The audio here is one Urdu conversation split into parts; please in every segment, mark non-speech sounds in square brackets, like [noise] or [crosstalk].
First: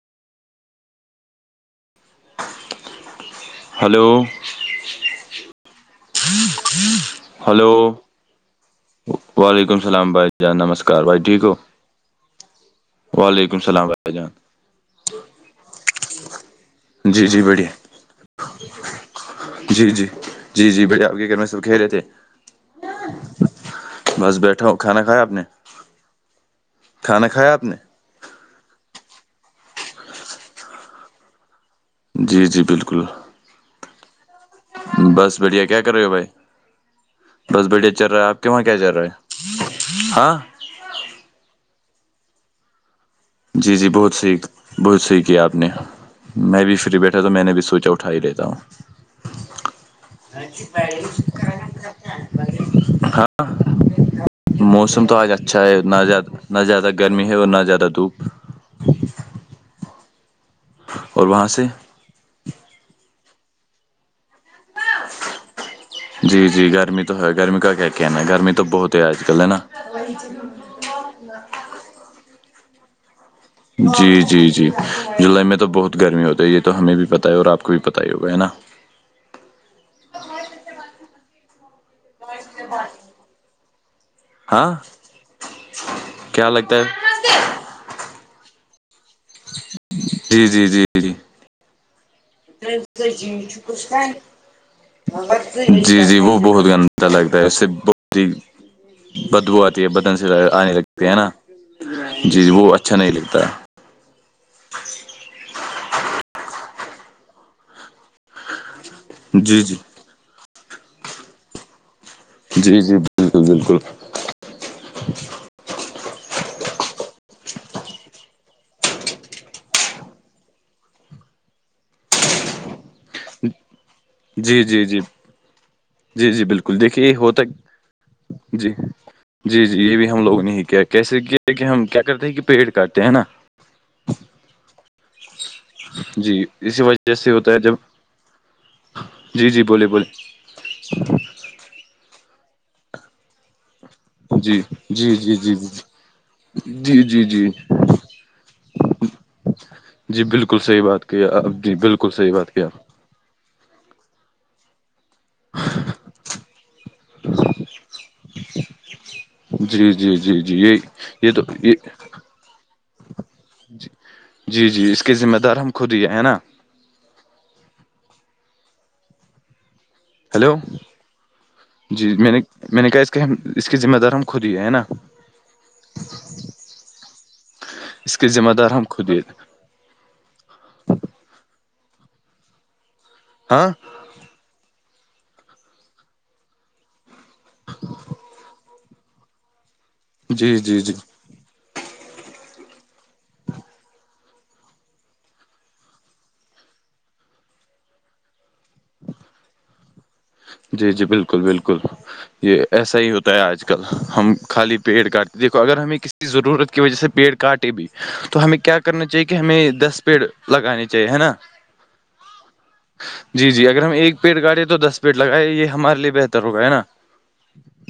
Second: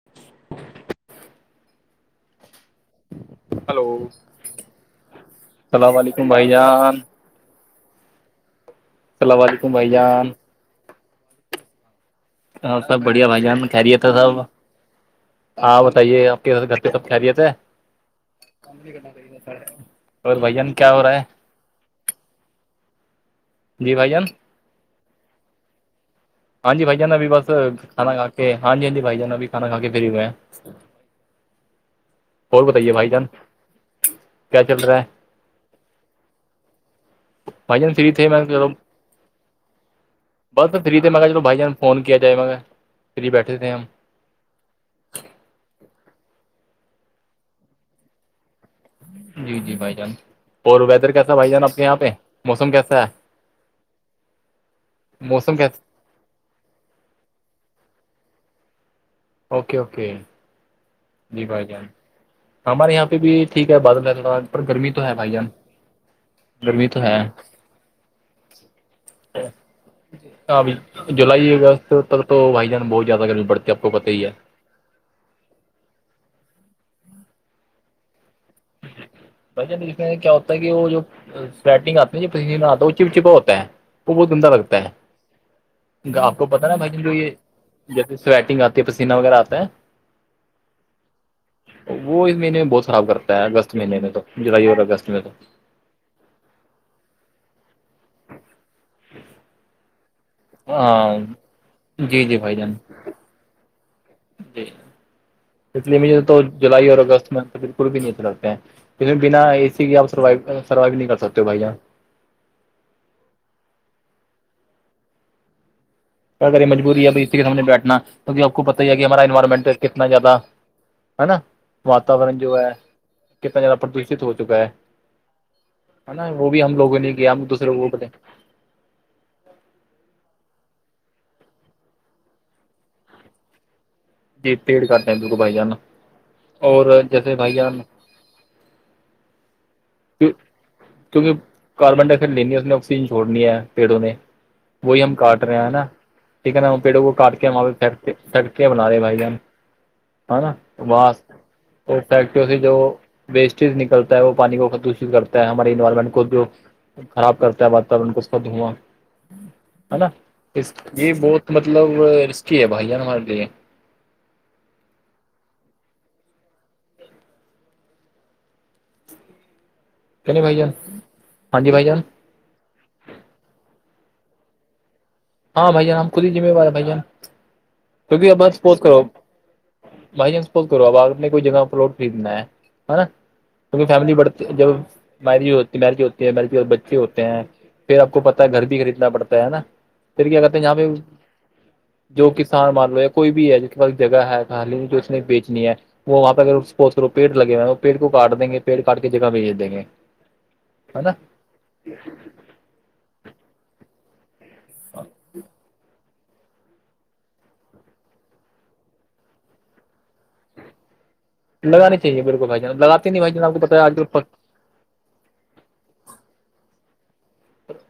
ہف ہلو اللام علیکم بھائی جان ہلو وعلیکم السلام بھائی جان نمسکار بھائی ٹھیک ہو ہاں سب بڑھیا بھائی وعلیکم جان السلام کہریا تھا بھائی سب جان ہاں بتائیے آپ کےس گھر پہ سب جی خیریت جی ہے بڑھیا کرنا جی جی اور جی بھائیین جی کیا ہو بڑھیا آپ رہا ہے کے گھر میں سب کھیلے تھے جی بھائی جان بس بیٹھا ہو کھانا کھیا آپ نے ہاں جی بھائی جانا کھانا بھی بس کھایا آپ نے کھانا کا کے ہاں جی ہاں ج بھائی جانا بھی کانا کھا کے فری ہوئے ہیں جی جی اور بتائیے بالکل بھائی جان کیا چل رہا ہے بس بڑھیا کیا کر رہے ہو بھائی بس بھائی بڑھیا جان چل فری رہا تھے ہے آپ میں کے وہاں چلو کیا چل رہا ہے ہاں بس فری سے ما چلو بائی جان فون کیا جائے ما جی جی بہت صحییک بہت صحیح کیا آپ نے میں بھی فری بیٹھا تو میں نے بھی سوچا اٹھا ہی لیتا ہوں ہاں ہاں جی جی بھائی جان اور ویدر کیسا بھائی جان آپ کے یہاں پہ موسم کیسا ہے ہاں موسم تو آج موسم اچھا ہے کیسا نہ ز نہ زیادہ گرمی ہے اور نہ زیادہ دھوپ اوکے اوکے اور جی وہاں بھائی سے جان ہمارے یہاں پہ بھی ٹھیک ہے بادل ہے تھوڑا پر گرمی تو ہے بھائی جان جی جی گرمی تو ہے گرمی کا کہ کےناا گرمی تو بہت ہے آج کل ہے نا وہ جی ابھی جولائی اگست تک تو بھائی جان بہت زیادہ گرمی پڑتی ہے آپ کو پتہ جی ہی ہے جی جی جولائی میں تو بہت گرمی ہوتی ہے یہ تو ہمیں بھی پتہ ہے اور آپ کو بھی پتہ ہی ہوگا ہے نا بھائی چل اس میں کیا ہوتا ہے کہ وہ جو گ آ پ آتا ہے وہ چپ چپا ہوتا ہے وہ بہت گندہ ہاں لگتا ہے آپ کو کیا پتہ لگتا نا بھائی ج ہے جو یہ جیسے سویٹنگ آتی ہے پسینہ وغیرہ آتا ہے جی جی جی جی وہ اس مہینے میں بہت خراب کرتا ہے اگست مہینے میں تو جولائی اور اگست میں تو جی جی وہ بہت گندا لگتا ہے اس سے بہت ہی بدبو آتی ہے آنے لگتے ہے ہاں نا جی وہ اچھا نہیں لگتا جی اس لیے مجھے تو جولائی اور اگست میں بالکل بھی نہیں چلتے ہیں اس میں بنا جی ا جی سی کی آپ سروو سروائو نہیں کر سکتے ہو بھیا جی جی بالکل بالکل اگر یہ مجبوری ہے ا اسی کے سمجھ بیٹھنا توک آپ کو پت ہی ہے کہ ہمارا انوائرمنٹ کتنا زیادہ ہے نا واتورن جو ہے کتنا زدہ پردوشت ہو چکا جی ہے جی جی ہے نا جی جی وہ بھی ہم بالکل لوگوں نے دیکھیے کیا ہوتا ہم دوسرے لوگوں کو دیں جی جی جی یہ بھی ہم لوگ نے ہی کیا کیسے کیا کہ ہم کیا کرتے ہیں کہ پیڑ کاٹتے ہیں نا جی پیڑ کاٹتے ہیں بالک بھائی جان جی اسی اور وجہ سے جیسے ہوتا بھائی ہے جب جان جی جی بولے بولے کیونکہ کاربن ڈائ آکسائڈ لینی ہے اس نے آکسیجن چھوڑنی ہے پیڑوں نے جی وہی جی ہم جی کاٹ جی رہے ہیں نا ٹھیک ہے نا ہم جی پیڑوں کو جی کاٹ کے جی ہماں پہھیک پھی کے لارے بھائی جان جی ہ بالکل صحیح ن بات بس کیا آپ جی وہ بالکل صحیح فیکٹری بات سے کیا جو آپ ویسٹیج نکلتا ہے وہ پانی کودشت کرتا ہے ہمارے انوائرمنٹ کو جو خراب کرتا ہے واتور کو خ دھواں جی ہے نا جی جی جی یہ تو بہت مطلب رسکی ہے بھائی جان ہمارے لیے جی جی جی اس کے ذمہ دار ہم خود ہی ہیں نا کہ نہیں ہیلو بھائی جان ہاں بھائی جان جی میں نے میں نے کہا اس کے ہم اس کی ذمہ دار ہم خود ہی ہے نا ہاں بھائی جان ہم خود ہی ذمہوار بھائی جان اس کے کیونکہ ذمہ بس دار بت ہم کرو خود ہی بائی چانس بول کرو اب آپ نے کوئی جگہ پ لوٹ خریدنا ہے نا ہاں کیونکہ فیملی بڑھ جب میرج ہوتی میرج ہوتی ہے م بچے ہوتے ہیں پھر آپ کو پتاہ ہے گھر بھی خریدنا پڑتا ہے نا تھر کیا جی کرتے ہیں جاں جی پہ جی جو کسان مان لو کوئی بھی ہے جت تق جگہ ہے خالی جو اس نے بیچنی ہے وہاں پہ اگر سپوز کرو پیڑ لگے ہوئے وہ پی کو کاٹ دیں گے پیڑ کاٹ کے جگہ بھیج دیں گے جی جی نا بالکل بالکل یہ ایسا ہی ہوتا ہے آج کل ہم خالی پیڑ کاٹتے دیکو اگر ہمیں کسی ک ضرورت کی وجہ سے پیڑ کاٹے بھی تو ہمیں کیا کرنا چاہیے کہ ہمیں دس پیڑ لگانے چاہیے ہے نا لگانی چاہے بالکل بھائی جان لگے ہی نہیں بھ جان آپ کو پتا آجلک گاڑی تو دس پیٹ لگائےیا یہ ہمارے لیے بہتر ہو گیا ہے نا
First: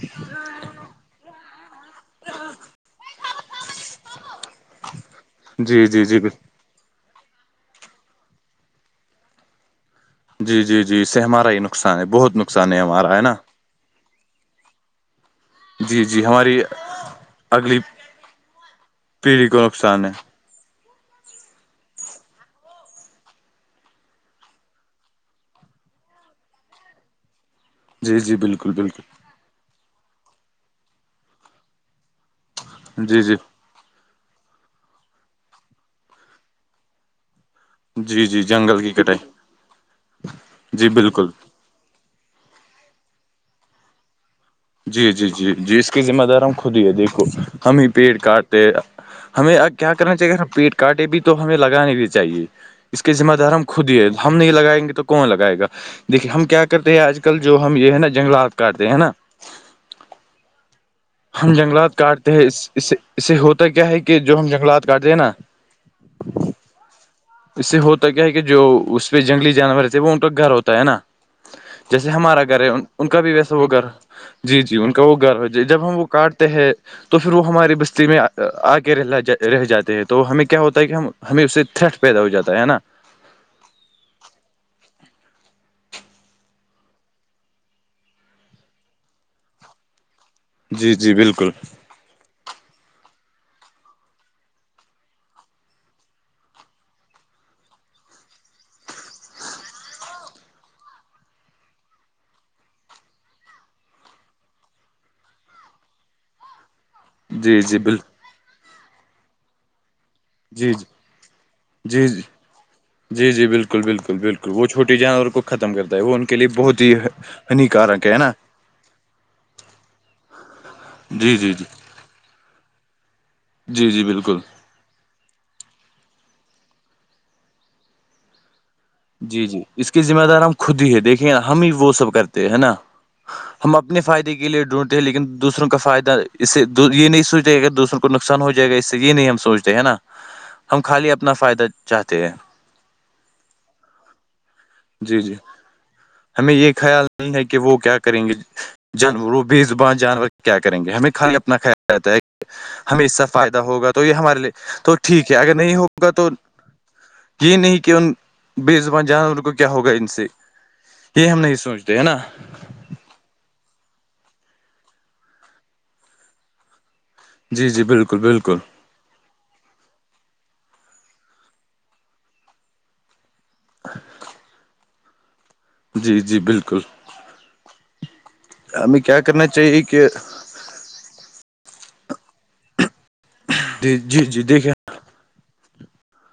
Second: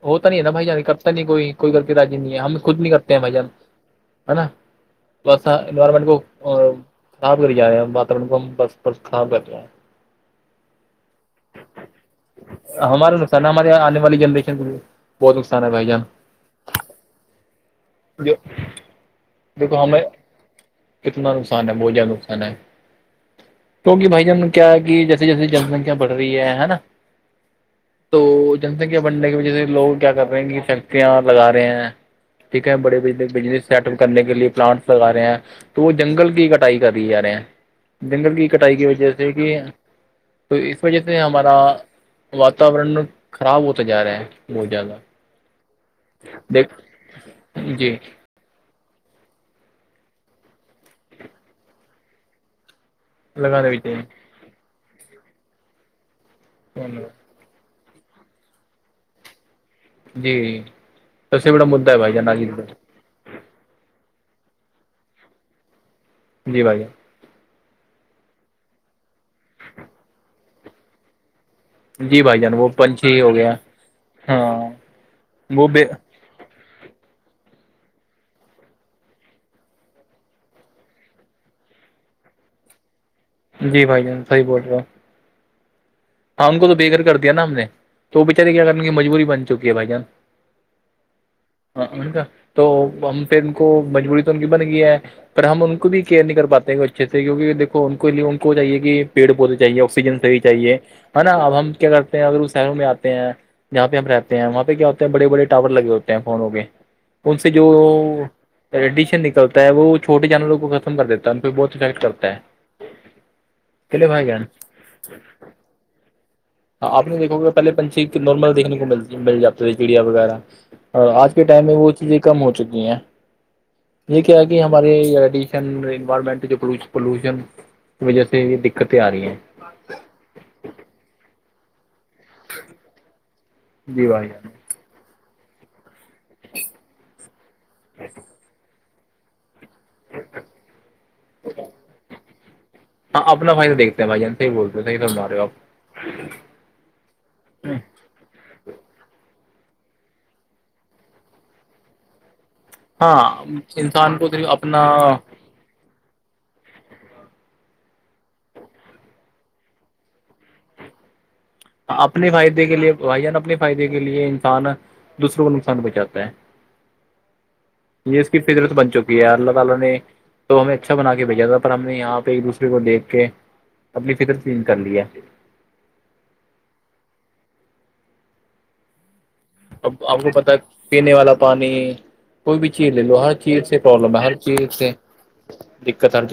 ہوتا نہیں نا بھائی جان کرتا نہیں کوئی کوئی لطی رضی نہیں ہے ہم خود نہیں کرتا بھ جان ہے نا پ جی جی اوائرمنٹ کو جی خاب کر ج ہم بات رم کو ہم بس بس خراب کر کے ہیں جی جی جی اس سے ہمارا ہی نقصان ہے بہت نقصان ہے ہمارا ہے نا نقصان ہمارے آنے والی جنریشن بہت نقصان ہے بھائی جان جی جی ہماری اگلی جو پیڑھی کو دیکھو ہمیں نقصان ہے کتنا نقصان ہے بہت جیاد نقصان ہے کیونکہ بھائی جان کیا ہے کہ جیسے جیسے جن سنکھیا بڑ رہی ہے نا جی تو جی بالکل جن سنکھیا بالکل بننے کی وجہ سے لوگ کیا کر رہے ہیں کہ فیکٹریاں لگا رہے ہیں ٹھیک ہےڑے ب جی جی بجنس سیٹ اپ کرنے کے لیے پلانٹس لگا رہے ہیں تو وہ جنگل کی کٹائی کر دیے ج رہے ہیں جنگل کی کٹائی کی وجہ سے کہ تو اس جی وجہ سے بالکل ہمارا وااتورن خراب ہوتا جا رہا ہے بہت زیادہ جی جی جی جی اس کی ذمہ دار ہم دیکھ خود ہی ہے دیکھو ہم ہی جی پیڑ کاٹ ہمیں کیا کرنا چاہیے پیٹ کاٹے بھی تو ہمیں لگانے بھی چاہیے اس کے ذمہ دار ہم لگانا بھی خود ہی چاہیے ہے ہم نہیں لگائیں گے تو کون لگائے گا دیکے ہم کیا کرتے ہیں آج کل کل جو ہم یہ ہے نا جنگلات کاٹتے ہیں ہے نا جی جی ہم جنگلات کاٹتے ہیں اس اسے اس سے ہوتا کیا ہے کہ جو ہم جنگلات کاٹتے ہیں نا جی بھائییا اس سے ہوتا کیا ہے کہ جو اس پہ جنگلی جانور تھے وہ ان کا گھر ہوتا ہے نا جیسے جی بھائی ہمارا جان گھر وہ ہے ان پنچھی کا بھی ہو گیا ویسا وہ گھر ہاں جی جی ان کا وہ گھر ہو جی وہ بے کاٹتے ہیں تو پھر وہ ہماری بستی میں آ کے رہ رہ جاتے ہیں تو ہمیں کیا ہوتا ہے کہ ہم ہمیں اس سے تھرٹ پیدا ہو جاتا ہے نا جی بھائی جان صحیح بول رہے ہاں ان کو تو بے گر کر دیا نا ہم نے تو وہ بچارے کیا کرنے کی مجبوری بن چکی ہے بھائی جان جی جی بالکل کا تو ہم پھر ان کو مجبوری تو ان کی بن گئی ہے پر ہم ان کو بھی کیئر نہیں کر پاتے ہیں اچھے سے کیونکہ دیکو انے ان کو چاہے کہ پیڑ پودے چاہیے آکسیجن سحی چاہیے ہے نا اب ہم کیا کرتے ہیں اگر وہ شہروں میں آتے ہیں جہاں پہ ہم رہتے ہیں وہاں پہ کیا ہوتے ہیں بڑے بڑے ٹاور لگے ہوتے ہیں فونوں کے ان سے جی جو جی بال رڈیشن نکلتا ہے وہ چھوٹیے جانوروں کو جی جی ختم کر دیتا ہے پھر بہت افیکٹ جی جی کرتا ہے چلے بھائی گہن چھوٹی جانور کو ختم کرتا ہے وہ ان کے لیے بہت ہاں ہی آپ نے دیکھو گے پہلےنچھی ہانیکارک ہے نا نارمل دیکھنے کو مل مل جاتے تھے چڑیا وغیرہ اور آج جی کے جی جی ٹائم میں وہ چیزیں کم ہو چکی ہیں جی جی یہ بالکل کیا کہ ہم ہمارڈیشن انوائرمنٹ پوشن کی وجہ سے دقتیں آ رہی ہیں جی جی اس کی ذمہ دار ہم خود ہی ہے دیکھے ہم ہی وہ سب کرتے ہے نا ہم اپنے جی بھائی فائدے جان کے لیے ڈھونڈتے لن دوسروں کا فائدہ اس سے یہ نہیں سوچتے اگر دوسروں کو نقصان ہو جائے گا اس سے یہ نہیں ہم سوچتے ہے نا ہم خالی اپنا فائدہ چاہتے ہیں ہاں اپنا بائین دیکتے ہیں بائیان سے ہی بولتے ہیں، صحیح جی فرما جی رہے ہو آپ ہمیں یہ خیال ہے کہ وہ کیا کریں گے جانور بیزبان جانور کیا کریں گے ہمیں کالی اپنا کھ کہتا ہے ہمیں اس سے کا ہاں فائدہ ہوگا تو یہ انسان کو ہمارے صرف لیے اپنا تو ٹھیک ہے اگر نہیں ہوگا تو یہ نہیں کہ ان بے زبان جانور کو کیا ہوگا ان سے یہ ہم نے اپنے فائدے کے لیے بھائی جان اپنے فائدے کے لیے انسان دوسروں کو نقصان پہنچاتا ہے جی جی بالکل یہ اس کی بالکل فطرت بن چکی ہے کیا اللہ تعالی نے تو ہمیں اچھا بنا کے بھیجا تھا پر ہم نے یہاں پہ ایک دوسرے کو دیکھ کے اپنی فکر چینج کر لی ہے جی جی بالکل ہم کیا کرنا چاہیے اب کہ آپ کو پتا پینے والا پانی کوئی بھی چیز لے لو ہر چیز سے جی پرابلم ہے جی ہر جی دیکھیے چیز سے دت ہ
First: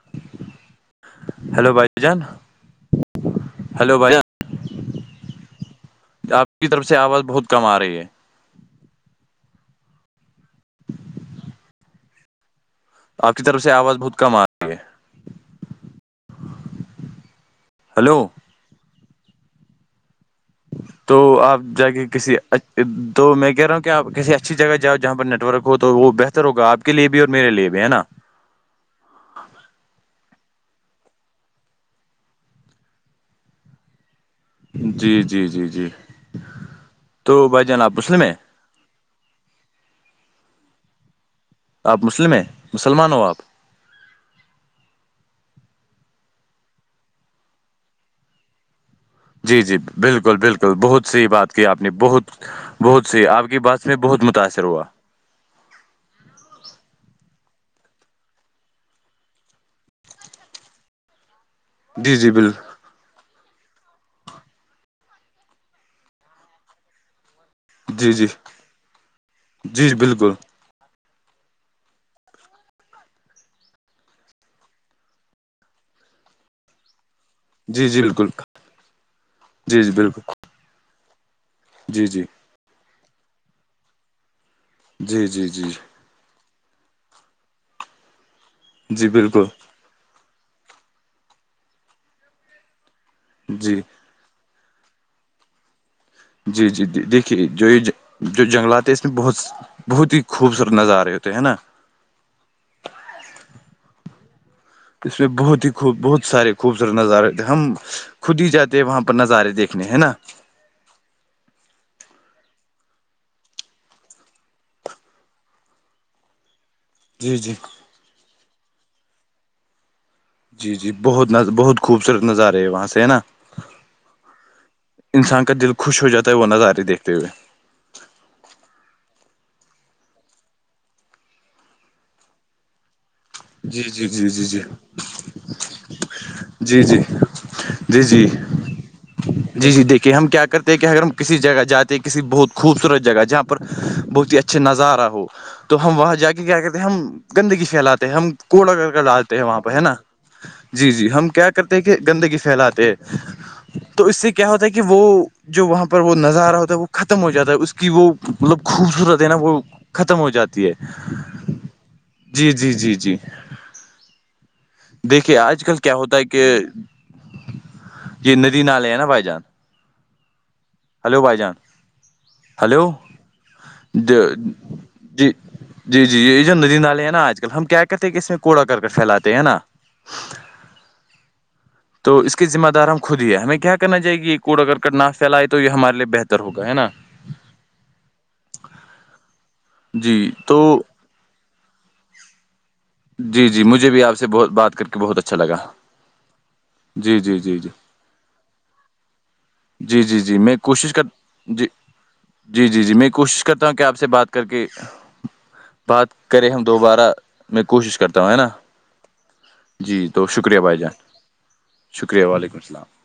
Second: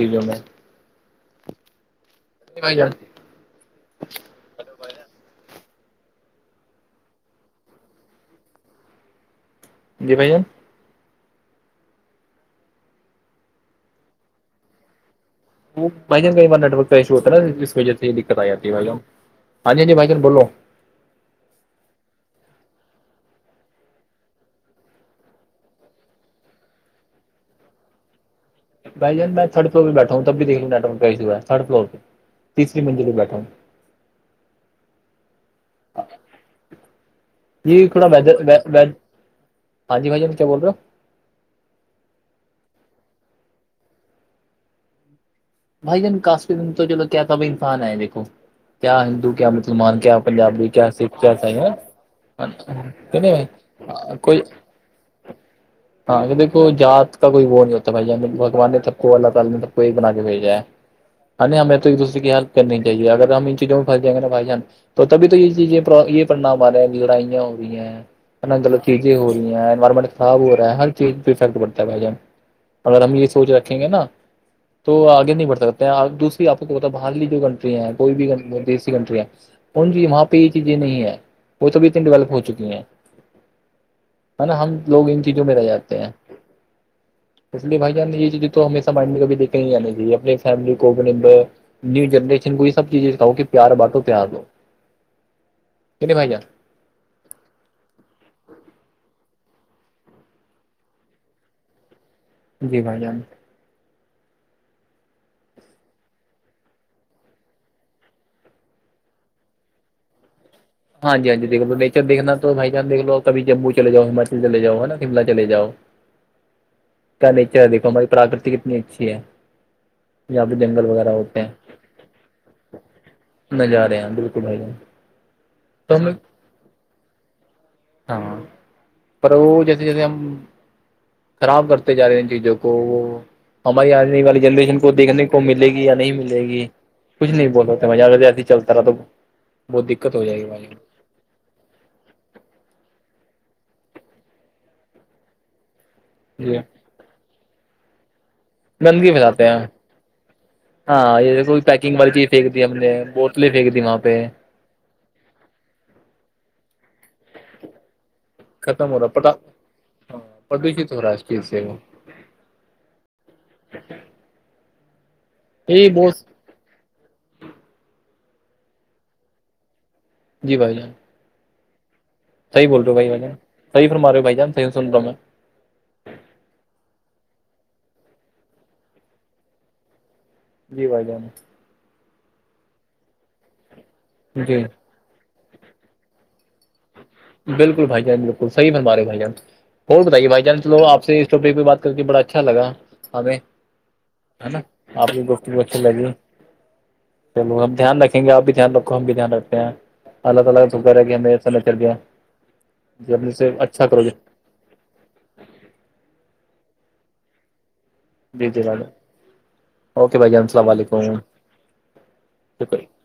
ہیلو بھائی جان بھائی جان ہلو بھائیان آپ کی طرف سے آواز بہت کم آ رہی ہے جی بھیا آپ کی طرف سے آواز بہت کم آ رہی ہے وہ بھ جان کئی باریٹ ورک کا ایشو ہوتا نا جس وجہ سے یہ ہلو دقت آ جاتی ہے بھ ہاں جی ہاں جی بھائی جان بولو تو آپ جا کے کسی تو میں کہہ رہا ہوں کہ آپ کسی اچھی جگہ جاؤ جہاں پر نیٹ ورک تو وہ بہتر ہوگا آپ کے لیے بھی اور میرے لیے بھی ہے نا بائی جان میں تھرڈ فلور پہ بیٹھ ہوں تب دیکھ ل بیٹا ہ کیسیا ہے تھر فلورہ تیسری منجے لو گاٹھں جی جی جی جی تو بھائی جان آپ مسلملم ہے و ہاں جی بھائی جی کیا بول رہے ہو آپ مسلم ہیں مسلمان ہو آپ بھائی جان کاس تو چلو کیاتابائیفان ہےیکھو کیا کیا جی جی مسلمان کیا بالکل پنجابی بالکل کیا بہت سکھ سحی کیا بات سائی کی ہے آپ نے بہت بہت سی نہیں آپ کی بات اس میں بہت کوئی متاثر ہوا [unintelligible] ہاں دیکو جات کا کوئی وہ نہیں ہوتا بھائی بگوان نے تب کو اللہ تالی نے سب کو ہی بنا کے بھ ہمیں تو ایک جی دوسرے کی جی بال ہیلپ کرنی چ اگر ہم ان چیزوں میں پھس جائ گے نا بھائی جان تو تب تو یہ چیزیں یہ پڑنا ہمارا لڑائیاں ا جی جی گغط چیزیں ہو رہی ہیں جی انوائرمنٹ بالکل خراب ہو رہا ہے ہر چیز بھیفیکٹ پڑتا ہے بھائی جان اگر ہم یہ سوچ رکھیں گے نا تو آگ نہیں بڑ سکتے ہیں اور دوسریپ کو بتا برلی جو گنٹ جی جی کوئی بھی بالکل دی کنٹری ہیں پن جی وہاں پہ یہ چیزیں نہیں ہے وہ توبھی اتنی جی جی ڈییولپ ہو چکی ہیں ہے نا ہم لوگ ان جی چیزوں جی پ رہ جی جاتے ہیں اس لیے بھائی جان نے یہ چیز تو ہمیشہ جی مائنڈ میں کبھی بالکل دیکھ نہیں جا چاہیے اپنی فیملی کور نیو جنریشن کو اس سب چیزیں سکھاؤ کہ پیار جی باتو پیار دو نہیںے بھائی جں جی جی جی دیکھیے جو یہ جو جنگلات ہے اس میں بہت بہت ہی خوبصورت نظارے ہوتے ہے نا جی بھائی جان اس میں بہت ہی خوب بہت سارے خوبصورت نظارے تھے ہم خود ہی جاتے ہیں وہاں پر نظارے دیکھنے ہے نا ہاں جی ہاں ج دیکھو تو نیچر دیکنا تو بائی چانس دیک لو کبھی جمو چے جؤ ہماچل چے جا ہے نا شملہ چلےاؤ کیا جی جی نیچر ہے دیکھو ہماری پراکرتی کتنی اچھی ہے یہاں پہ جی جنگل جی وغیرہ بہت ہوتے ہیں بہت خوبصورت نظارے ہے وہاں سے ہے نا نظارے ہیں بالکل بھائی جان انسان کا دل تو خوش ہو ہمیں جاتا ہے وہ نظارے ہی دیکھتے ہوئے ہاں پر وہ جیسے جیسے ہم خراب کرتے جا رہے ہیں ان چیزوں کو وہ جی ہماری جی آنے جی جی والی جی جنریشن کو دیکھنے کو ملے گی یا نہیں ملے گی جی جی کچھ نہیں بول تو جی میںجا اے جی ایسے چلتا رہا تو جی جی بہت دیکھیے دقت ہو ہم جائے گی کیا بھائی کرتے ہیں کہ اگر ہم کسی جگہ جاتے کسی بہت خوبصورت جگہ جہاں پر بہت ہی اچھا نظارہ ہو تو ہم وہاں جا کے جی کیا کہتے ہیں ہم گندگی پھیلاتے ہیں ہم کوڑا کر کر گندگی ڈالتے ہیں پھیلاتے وہاں پہ ہے نا جی جی ہاں ہم یہ کیا کوئی کرتے ہیں کہ پیکنگ والی چیز گندگی پھینک دی ہم پھیلاتے نے بوتلیں پھینک ہیں دی وہاں تو پہ اس سے کیا ہوتا ہے کہ وہ جو وہاں پر وہ نظارہ ہوتا ہے وہ ختم ہو جاتا ہے اس کی وہ مطلب ختم ہو رہا خوبصورت ہے پٹا نا وہ ختم ہو جاتی ہے پردوشت ہو رہا اس چیز سے وہ جی جی جی دیکھیے آج کل یہی کیا ہوتا ہے بہت کہ کہ یہ ندی نالے ہیں نا بھائی جان جی بھائی جی ہیلو بائی جان صیح بول ہلو رہے ہو بائی صحی فرم رہ ہو بھائی جان صح سن رہا ہ میں جی جی جی یہ جو ندی نالے ہیں نا آج کل ہم کیا کہتے ہیں کہ اس میں کوڑا کرک پھیلاتے ہے نا جی بھائی جانت تو اس کے ذمہ دار ہم خود ہی ہے ہمیں کیا کرنا چاہ گی یہ کوڑ جی اگر نا پھیلائے تو یہ ہمارے لی بہتر ہوگا ہے نا بالکل بھائی جان بالکل صیح بنوارے بھائی جان اور جی بتائیے بھائی تو جان چلو آپ اس پ بات کر کے بڑا اچھا لا جی جی مجھے بھی آپ سے بہت بات کر کے آپ بہت کی اچھا لگا گفتگو اچھی لگی جی جی جی جی گ آپ بھی دھیان رکھو ہم بھی دھی رکھتے ہیں جی جی جی الگ میں الگ کوشش دکر ہے کر کہ ہمیں ایسا جی چل گیا میں جی اپنے کوشش سے کرتا ہوں کہ اچھا آپ کرو سے گے بات کر کے بات کریں ہم دوبارہ میں کوشش کرتے تا ہے نا جی جی بھائی جان جی اوکے تو شکریہ السلام بھائی جان علیکم شکریہ وعلیکم شکریہ السلام